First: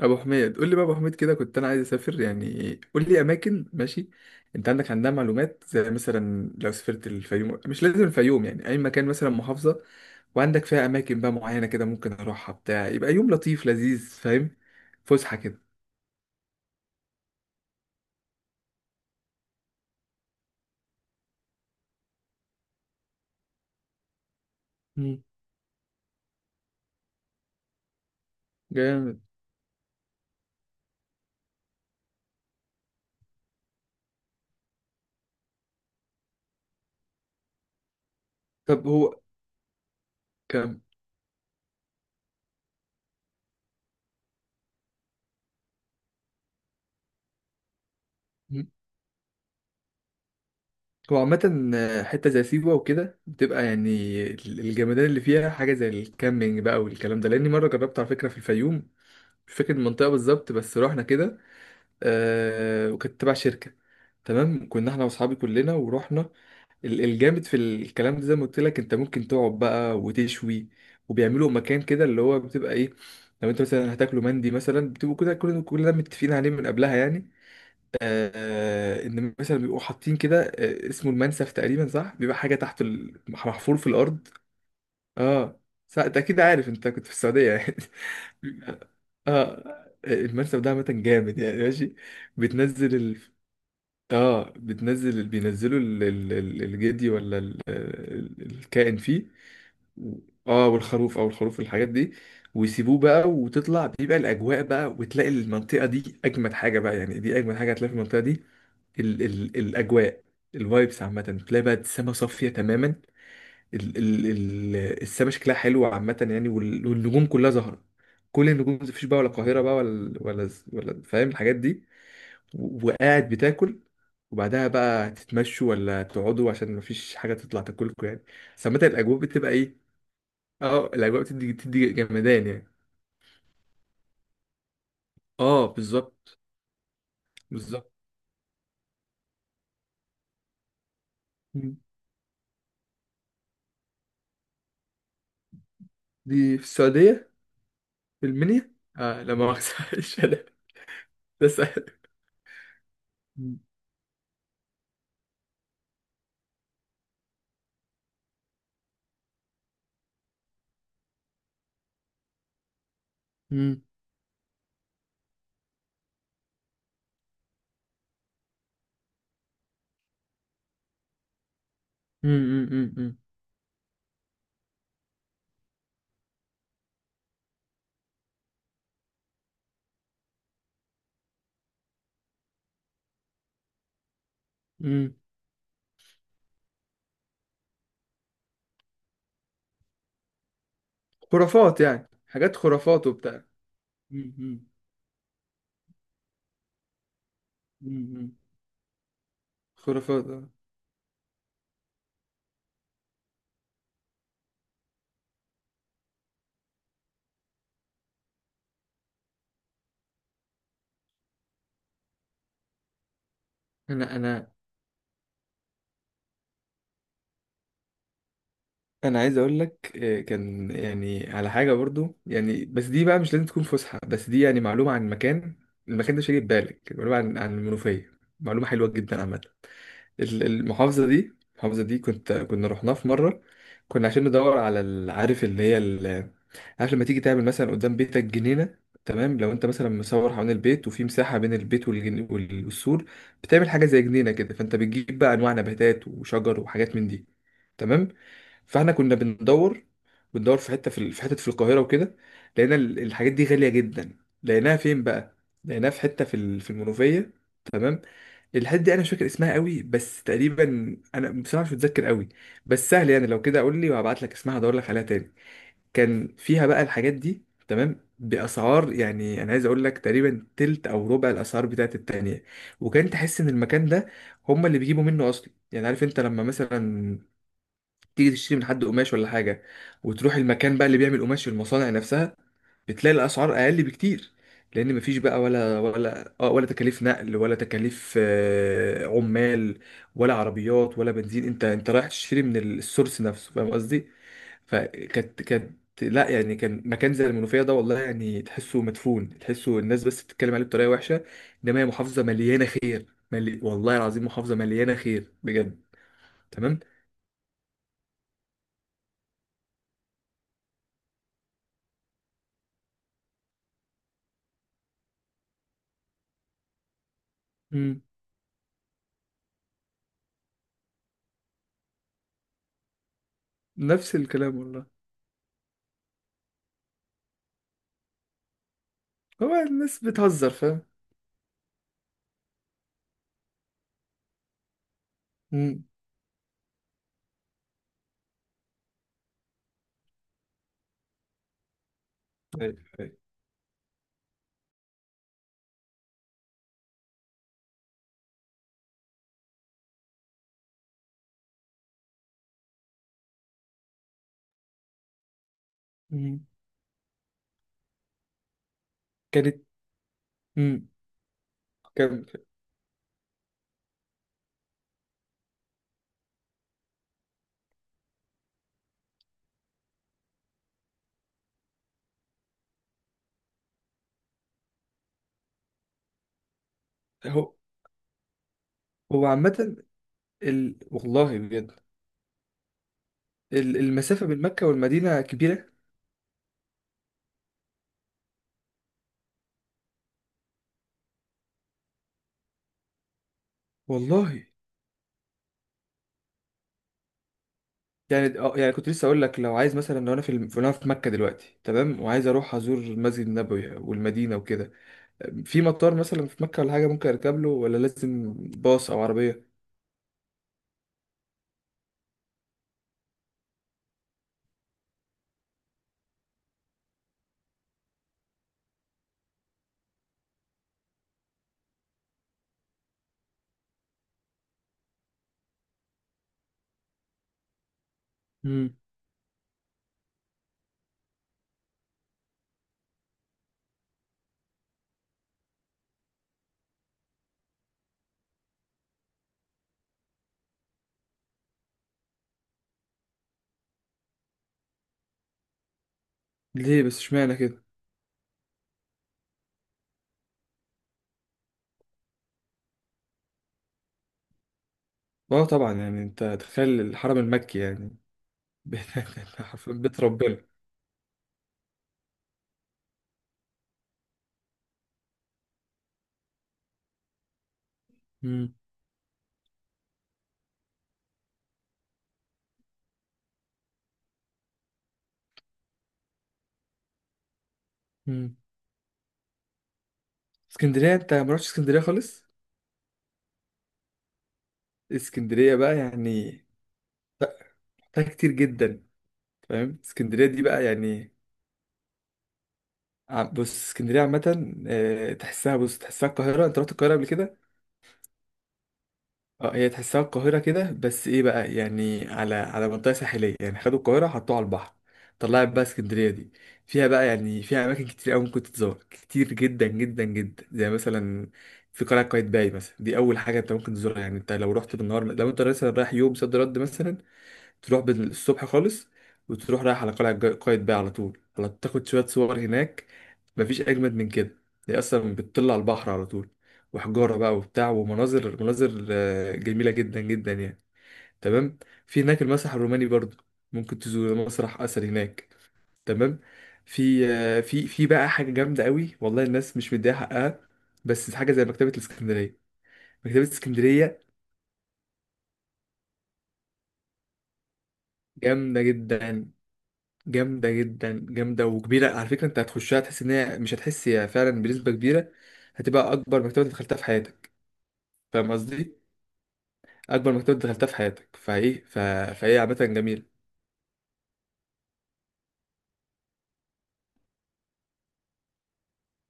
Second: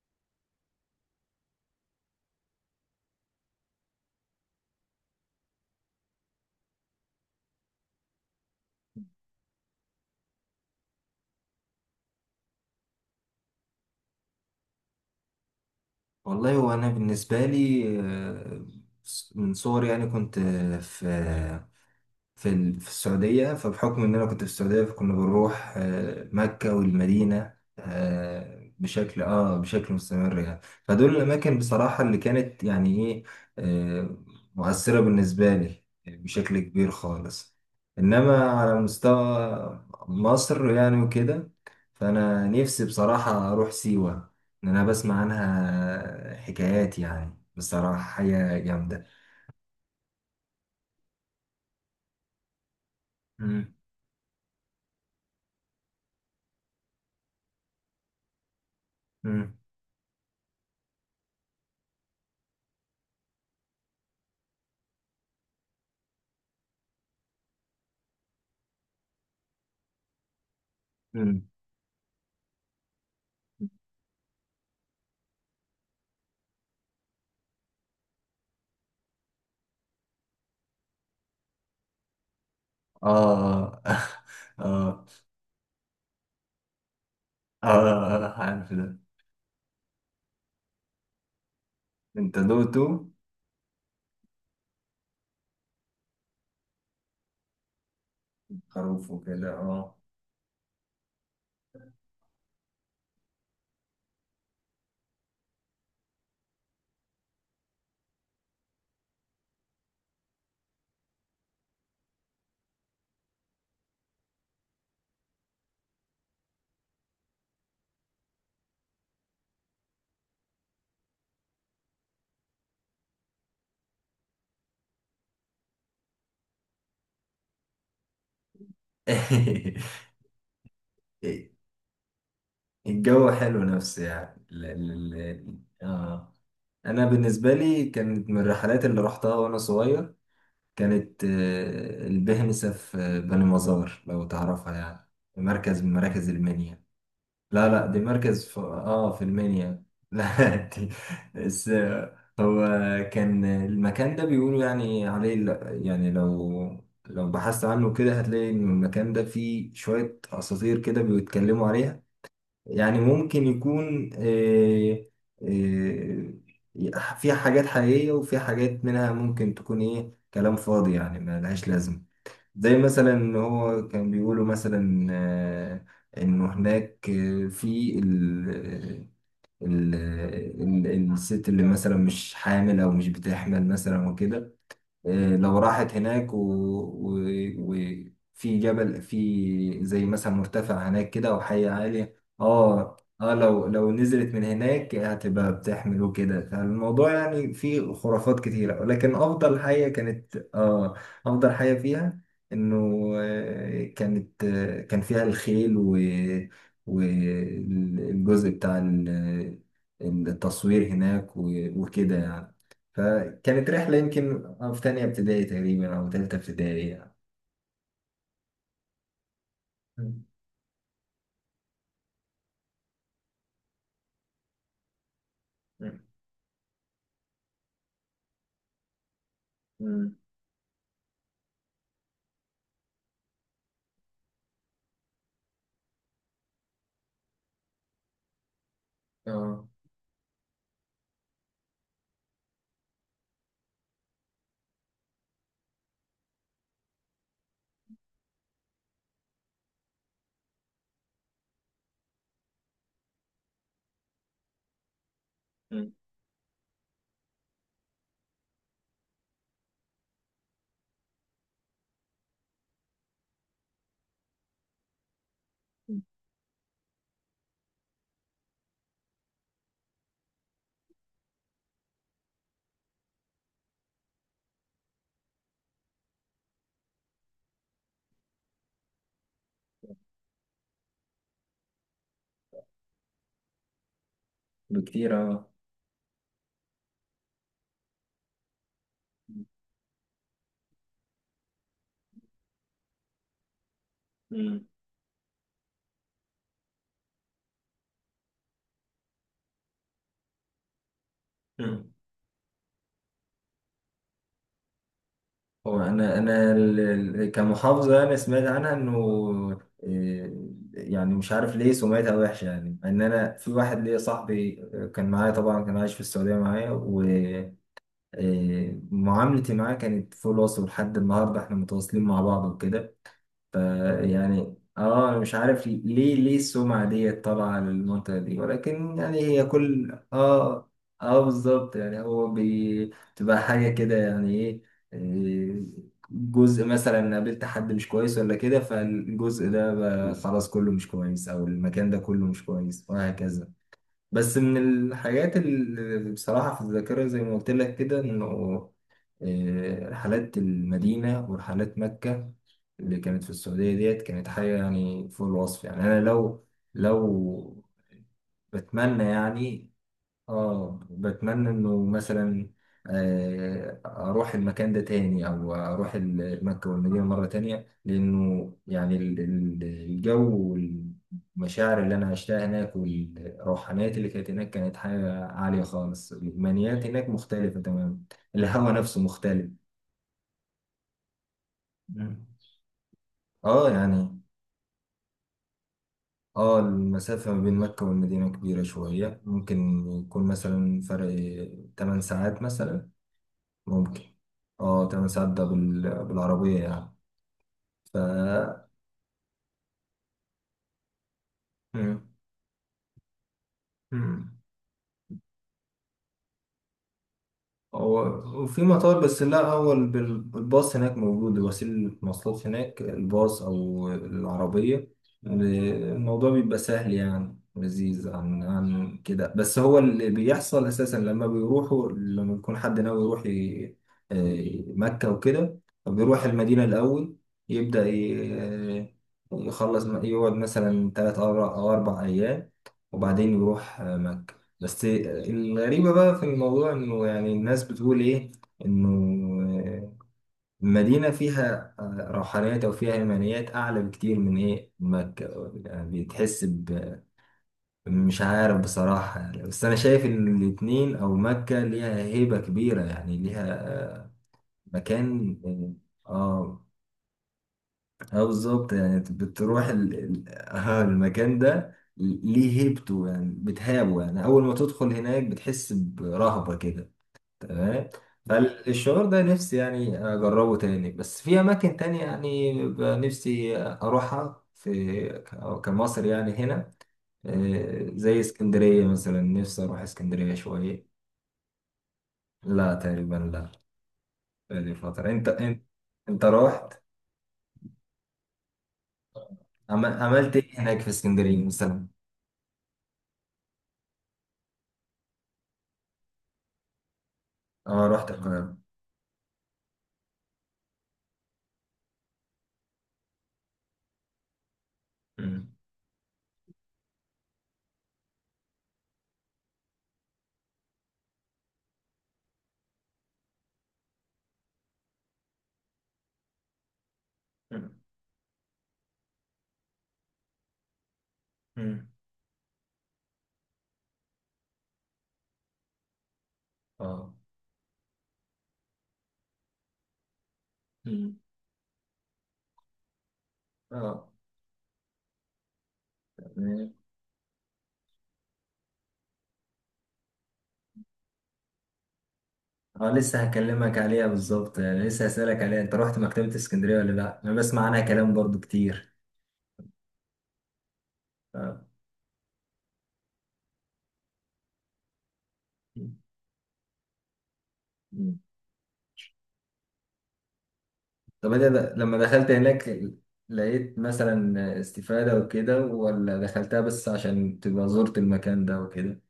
ابو حميد، قول لي بقى. ابو حميد كده، كنت انا عايز اسافر يعني، قول لي اماكن. ماشي، انت عندها معلومات، زي مثلا لو سافرت الفيوم. مش لازم الفيوم يعني، اي مكان مثلا، محافظة وعندك فيها اماكن بقى معينة كده، ممكن اروحها بتاع، يبقى يوم لطيف لذيذ، فاهم، فسحة كده. والله وانا بالنسبه لي من صغري يعني كنت آه، في في ال- في السعودية فبحكم إن أنا كنت في السعودية فكنا مم. بنروح مكة والمدينة جامد. بشكل مستمر يعني فدول الأماكن بصراحة اللي كانت يعني إيه آه، مؤثرة بالنسبة لي بشكل كبير خالص. إنما على طب هو مستوى مصر كم. يعني وكده، فأنا نفسي بصراحة أروح سيوة. إن أنا بسمع عنها حكايات يعني بصراحة حاجة مم. جامدة. هو عامة، حتة زي سيوة وكده بتبقى مم. يعني الجمدان اللي فيها، حاجة زي الكامبينج بقى والكلام ده، لأني مرة جربت على فكرة في الفيوم. مش مم. فاكر المنطقة بالظبط، بس رحنا كده. وكانت تبع شركة. تمام، كنا احنا واصحابي كلنا ورحنا. الجامد في الكلام ده، زي ما قلت لك، انت ممكن تقعد بقى وتشوي، مم. وبيعملوا مكان كده اللي هو بتبقى ايه. لو انت مثلا هتاكلوا مندي مثلا، بتبقوا كده كلنا كلنا متفقين عليه من قبلها يعني. ان مثلا بيبقوا حاطين كده، اسمه المنسف تقريبا، صح؟ بيبقى حاجه تحت، محفور اه في اه الارض. اه اه، صح. انت اكيد عارف، انت كنت في السعوديه اه، يعني. اه، اه، عارف ده. اه. المنسف ده عامه جامد يعني، ماشي. انت دوتو بتنزل. اه، بتنزل، بينزلوا الجدي، ولا الكائن خروف فيه. وكده اه. و- اه والخروف او الخروف الحاجات دي. ويسيبوه بقى وتطلع، بيبقى الاجواء بقى، وتلاقي المنطقه دي اجمد حاجه بقى يعني، دي اجمد حاجه هتلاقي في المنطقه دي. ال ال الاجواء، الفايبس عامه. تلاقي بقى السما صافيه تماما. ال ال ال السما شكلها حلو عامه يعني، والنجوم كلها ظاهره. كل النجوم، مفيش بقى ولا القاهره بقى، ولا، فاهم الحاجات دي. وقاعد بتاكل، وبعدها بقى تتمشوا ولا تقعدوا، عشان مفيش حاجة تطلع تاكلكم يعني. بس عامة الأجواء بتبقى إيه؟ أه، الأجواء بتدي جمدان يعني. الجو حلو نفسي أه، بالظبط. انا بالنسبه لي بالظبط. كانت من الرحلات اللي رحتها وانا صغير. كانت مم. البهنسه في بني مزار لو تعرفها يعني، مركز من مراكز دي في المنيا. السعودية؟ لا لا دي في مركز في المنيا. اه آه، في لا المنيا. مؤاخذة مش أنا. لا دي ده بس. سهل. هو كان مم. المكان ده بيقولوا يعني عليه ل- يعني لو لو بحثت عنه كده هتلاقي ان المكان ده فيه شوية اساطير كده بيتكلموا عليها. يعني ممكن مم. يكون فيها حاجات حقيقية وفيها حاجات منها ممكن تكون ايه كلام فاضي يعني ما لهاش لازمة. مم. زي مم. مثلا مم. ان هو كان بيقولوا مثلا انه هناك آه، في ال آه، ال آه، ال- الست اللي مثلا مش حامل او مش بتحمل مثلا وكده. مم. لو راحت هناك و... وفي جبل في زي مثلا مرتفع هناك كده او حي خرافات يعني، عالي. حاجات اه خرافات اه وبتاع. لو نزلت مم. من مم. هناك هتبقى بتحمل وكده. فالموضوع يعني فيه مم. مم. خرافات كتيرة ولكن افضل حاجة خرافات كانت آه. اه افضل حاجة فيها انه كان فيها الخيل و والجزء بتاع ال- التصوير هناك وكده يعني. كانت رحلة أنا أنا يمكن في تانية ابتدائي تقريبا أو تالتة ابتدائي يعني. انا عايز اقول لك، مم. كان يعني على حاجه برضو يعني، بس دي بقى مش لازم تكون فسحه، بس دي يعني معلومه عن المكان. مم. المكان ده مش هيجي في بالك، معلومه عن المنوفيه، معلومه حلوه جدا عامه. مم. المحافظه دي، كنا رحناها في مره. كنا عشان ندور على عارف اللي هي، عارف لما تيجي تعمل مثلا قدام بيتك جنينه. تمام، لو اه انت مثلا مصور حوالين البيت، وفي مساحه بين البيت والسور، بتعمل حاجه زي جنينه كده، فانت بتجيب بقى انواع نباتات وشجر وحاجات من دي. تمام. فاحنا كنا بندور في حته، في حته في القاهره وكده. لقينا الحاجات دي غاليه جدا. لقيناها فين بقى؟ لقيناها في حته، في المنوفيه. تمام. الحته دي انا مش فاكر اسمها قوي، بس تقريبا، انا بصراحه مش متذكر قوي، بس سهل يعني. لو كده قول لي، وهبعت لك اسمها، هدور لك عليها تاني. كان فيها بقى الحاجات دي، تمام، باسعار، يعني انا عايز اقول لك تقريبا تلت او ربع الاسعار بتاعت التانية. وكان تحس ان المكان ده هما اللي بيجيبوا منه اصلا. يعني عارف انت، لما مثلا تيجي تشتري من حد قماش ولا حاجة، وتروح المكان بقى اللي بيعمل قماش في المصانع نفسها، بتلاقي الأسعار أقل بكتير، لأن مفيش بكتير بقى اه. ولا ولا ولا تكاليف نقل، ولا تكاليف عمال، ولا عربيات، ولا بنزين. أنت رايح تشتري من السورس نفسه، فاهم قصدي؟ مم. فكانت لا، يعني كان مكان زي المنوفية ده والله يعني، تحسه مدفون، تحسه الناس بس بتتكلم عليه بطريقة وحشة. إنما هي مم. محافظة مليانة خير، والله العظيم محافظة مليانة خير هو بجد. تمام؟ كمحافظة أنا سمعت عنها إنه يعني مش عارف ليه سمعتها وحشة يعني. إن أنا في واحد ليا صاحبي كان معايا طبعا، كان عايش في السعودية معايا، مم. ومعاملتي معاه كانت فول. وصل لحد النهاردة إحنا متواصلين مع بعض وكده. ف- نفس يعني الكلام والله. اه انا مش عارف ليه السمعة دي طالعة للمنطقة دي، ولكن يعني هي هو كل الناس بتهزر، اه فاهم. اه بالظبط يعني هو بتبقى حاجة كده يعني ايه إيه، مم. جزء مثلا قابلت حد مش كويس ولا كده، فالجزء ده بقى خلاص كله مش كويس او المكان ده كله مش ايوه، كويس ايوه. وهكذا. بس من الحاجات اللي بصراحة في الذاكرة زي ما قلت لك كده، إنه رحلات المدينة ورحلات مكة اللي كانت في السعودية ديت كانت حاجة يعني فوق الوصف. يعني أنا مم. لو لو بتمنى كانت. يعني اه مم. بتمنى انه كان. مثلا اروح المكان ده تاني او اروح مكة والمدينة مرة تانية. لانه يعني الجو والمشاعر اللي انا عشتها هناك والروحانيات اللي كانت هناك كانت حاجة عالية خالص. الايمانيات هناك هو. مختلفة تماما، الهوا نفسه هو مختلف. عامة، والله بجد. مم. اه يعني المسافة بين مكة والمدينة كبيرة. اه المسافة ما بين مكة والمدينة كبيرة شوية. ممكن يكون مثلا فرق 8 ساعات مثلا ممكن. والله. اه 8 ساعات ده بالعربية يعني. ف يعني، يعني كنت لسه اقول لك، لو عايز مثلا، لو انا في مكة دلوقتي، تمام، مم. وعايز اروح ازور المسجد النبوي والمدينة مم. وكده، في مطار مثلا في مكة ولا حاجة ممكن اركب له، ولا هو لازم وفي باص مطار او بس لا عربية؟ الباص هناك موجود، وسيلة مواصلات هناك الباص أو العربية. الموضوع بيبقى سهل يعني لذيذ عن كده. بس هو اللي بيحصل أساسا لما بيروحوا لما بيكون حد ناوي يروح مكة وكده، بيروح المدينة الأول. يبدأ مم. ي- يخلص يقعد مثلا تلات أو أربع أيام وبعدين يروح مكة. بس الغريبة بقى في الموضوع إنه يعني الناس بتقول إيه، إنه المدينة فيها روحانيات أو فيها إيمانيات أعلى بكتير من إيه مكة. يعني بتحس ليه بس، ب اشمعنى كده؟ مش عارف بصراحة يعني. بس أنا شايف إن الاتنين أو مكة ليها هيبة كبيرة يعني ليها آه، مكان. اه، طبعا يعني، انت آه تخيل الحرم المكي يعني. آه بالظبط بيت يعني بتروح بيت ربنا. المكان ده ليه هيبته يعني بتهابه يعني أول ما تدخل هناك بتحس برهبة كده. تمام. مم. فالشعور ده نفسي يعني أجربه تاني بس في أماكن تانية، يعني بيبقى نفسي أروحها كمصر يعني هنا. زي مم. اسكندرية مثلا، نفسي أروح اسكندرية شوية. اسكندرية، انت ما رحتش اسكندرية خالص؟ لا تقريبا لا. بقالي فترة. أنت اسكندرية أنت بقى أنت يعني. روحت لا، فيها كتير جدا. فاهم، عم- اسكندرية عملت دي إيه بقى هناك في يعني، اسكندرية مثلا؟ بص، اسكندرية عامة، تحسها القاهرة. انت رحت القاهرة قبل كده؟ أه رحت القاهرة. اه، هي تحسها القاهرة كده، بس ايه بقى يعني، على منطقة ساحلية يعني. خدوا القاهرة حطوها على البحر، أمم. طلعت بقى اسكندرية دي. فيها بقى يعني، فيها أماكن كتير أوي ممكن تتزور كتير جدا جدا جدا، زي مثلا في قلعة قايتباي مثلا. دي أول حاجة أنت ممكن تزورها يعني. أنت لو رحت بالنهار، لو أنت مثلا رايح يوم صد رد مثلا، أمم. تروح الصبح خالص، وتروح رايح على قلعة قايتباي على طول، على تاخد أمم. شوية صور هناك. مفيش أجمد من كده. هي أصلا بتطل على البحر على طول، أه وحجارة بقى وبتاع، ومناظر جميلة جدا جدا يعني. أمم. تمام. في هناك المسرح الروماني برضو، ممكن أه تزور مسرح أثر هناك. تمام. في بقى حاجة جامدة قوي والله، الناس مش مديها حقها، بس حاجة زي مكتبة الإسكندرية. اه لسه مكتبة هكلمك اسكندرية عليها بالظبط يعني، لسه هسألك عليها. انت رحت مكتبة اسكندرية ولا لا؟ انا بسمع عنها كلام برضو جامدة كتير. جدا. جامدة جدا، جامدة، اه. وكبيرة على فكرة. انت هتخشها، تحس ان هي، مش هتحس هي فعلا، بنسبة كبيرة هتبقى اكبر مكتبة دخلتها في حياتك. مم. فاهم قصدي؟ اكبر مكتبة دخلتها في حياتك، طب انت د- لما دخلت فهي عامة هناك جميلة. لقيت مثلا استفادة وكده، ولا دخلتها بس عشان تبقى زرت المكان ده وكده؟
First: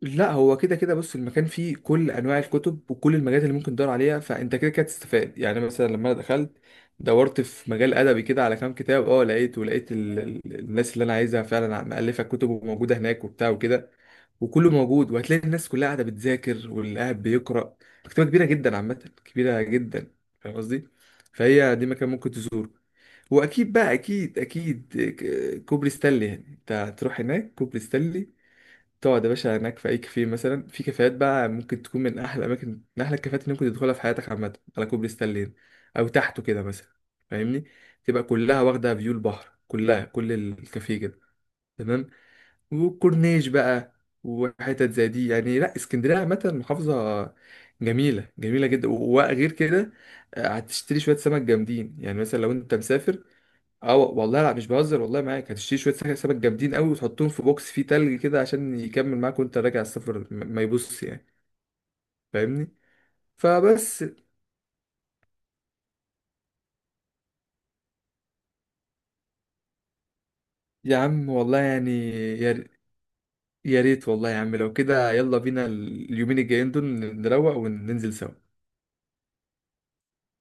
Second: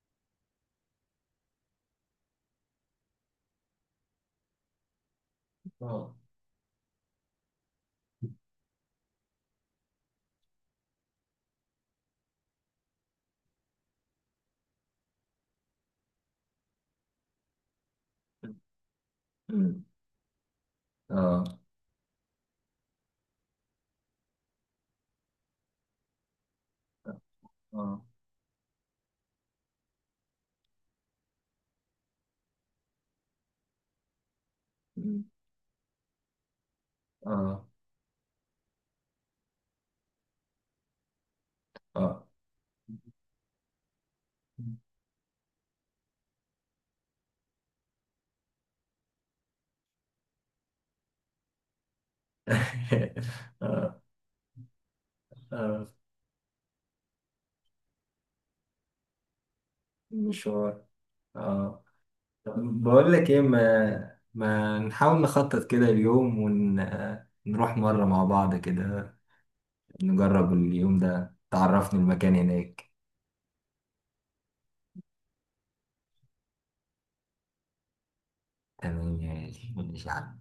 لا، هو كده كده بص، المكان فيه كل انواع الكتب وكل المجالات اللي ممكن تدور عليها، فانت كده كده تستفاد يعني. مثلا اه لما انا دخلت، دورت في مجال ادبي كده على كام كتاب، لقيت، الناس اللي انا عايزها فعلا مؤلفه كتب، وموجوده هناك وبتاع وكده. وكله موجود، وهتلاقي الناس كلها قاعده بتذاكر، واللي قاعد بيقرا. مكتبه كبيره جدا عامه، كبيره مم. جدا. فاهم قصدي. اه فهي دي مكان ممكن تزوره. واكيد بقى، اكيد اكيد، كوبري ستانلي، يعني انت هتروح هناك كوبري اه ستانلي، تقعد يا باشا هناك في اي كافيه. مثلا في كافيهات بقى ممكن تكون من احلى اماكن، من احلى الكافيهات اللي ممكن تدخلها في حياتك عامه، على كوبري مم. ستانلين، او تحته كده مثلا. اه فاهمني، تبقى كلها واخده فيو البحر، كلها كل الكافيه كده. تمام. اه وكورنيش بقى، وحتت زي دي يعني. لا، اسكندريه عامه محافظه جميله، جميله جدا. وغير كده، هتشتري شويه سمك جامدين، يعني مثلا لو انت مسافر. اه والله لا مش بهزر، والله معاك هتشتري اه شويه سمك جامدين قوي، وتحطهم في بوكس فيه تلج كده، عشان يكمل معاك وانت راجع السفر، ما مشوار يبص يعني. اه. فاهمني، بقول لك ايه، فبس. ما ما نحاول نخطط كده اليوم ونروح مرة مع بعض كده. نجرب يا اليوم عم ده، والله يعني، تعرفني المكان يا ر- هناك. يا ريت والله يا عم، لو كده يلا بينا اليومين الجايين دول، نروق وننزل سوا. تمام يا غالي، ماشي يا عم.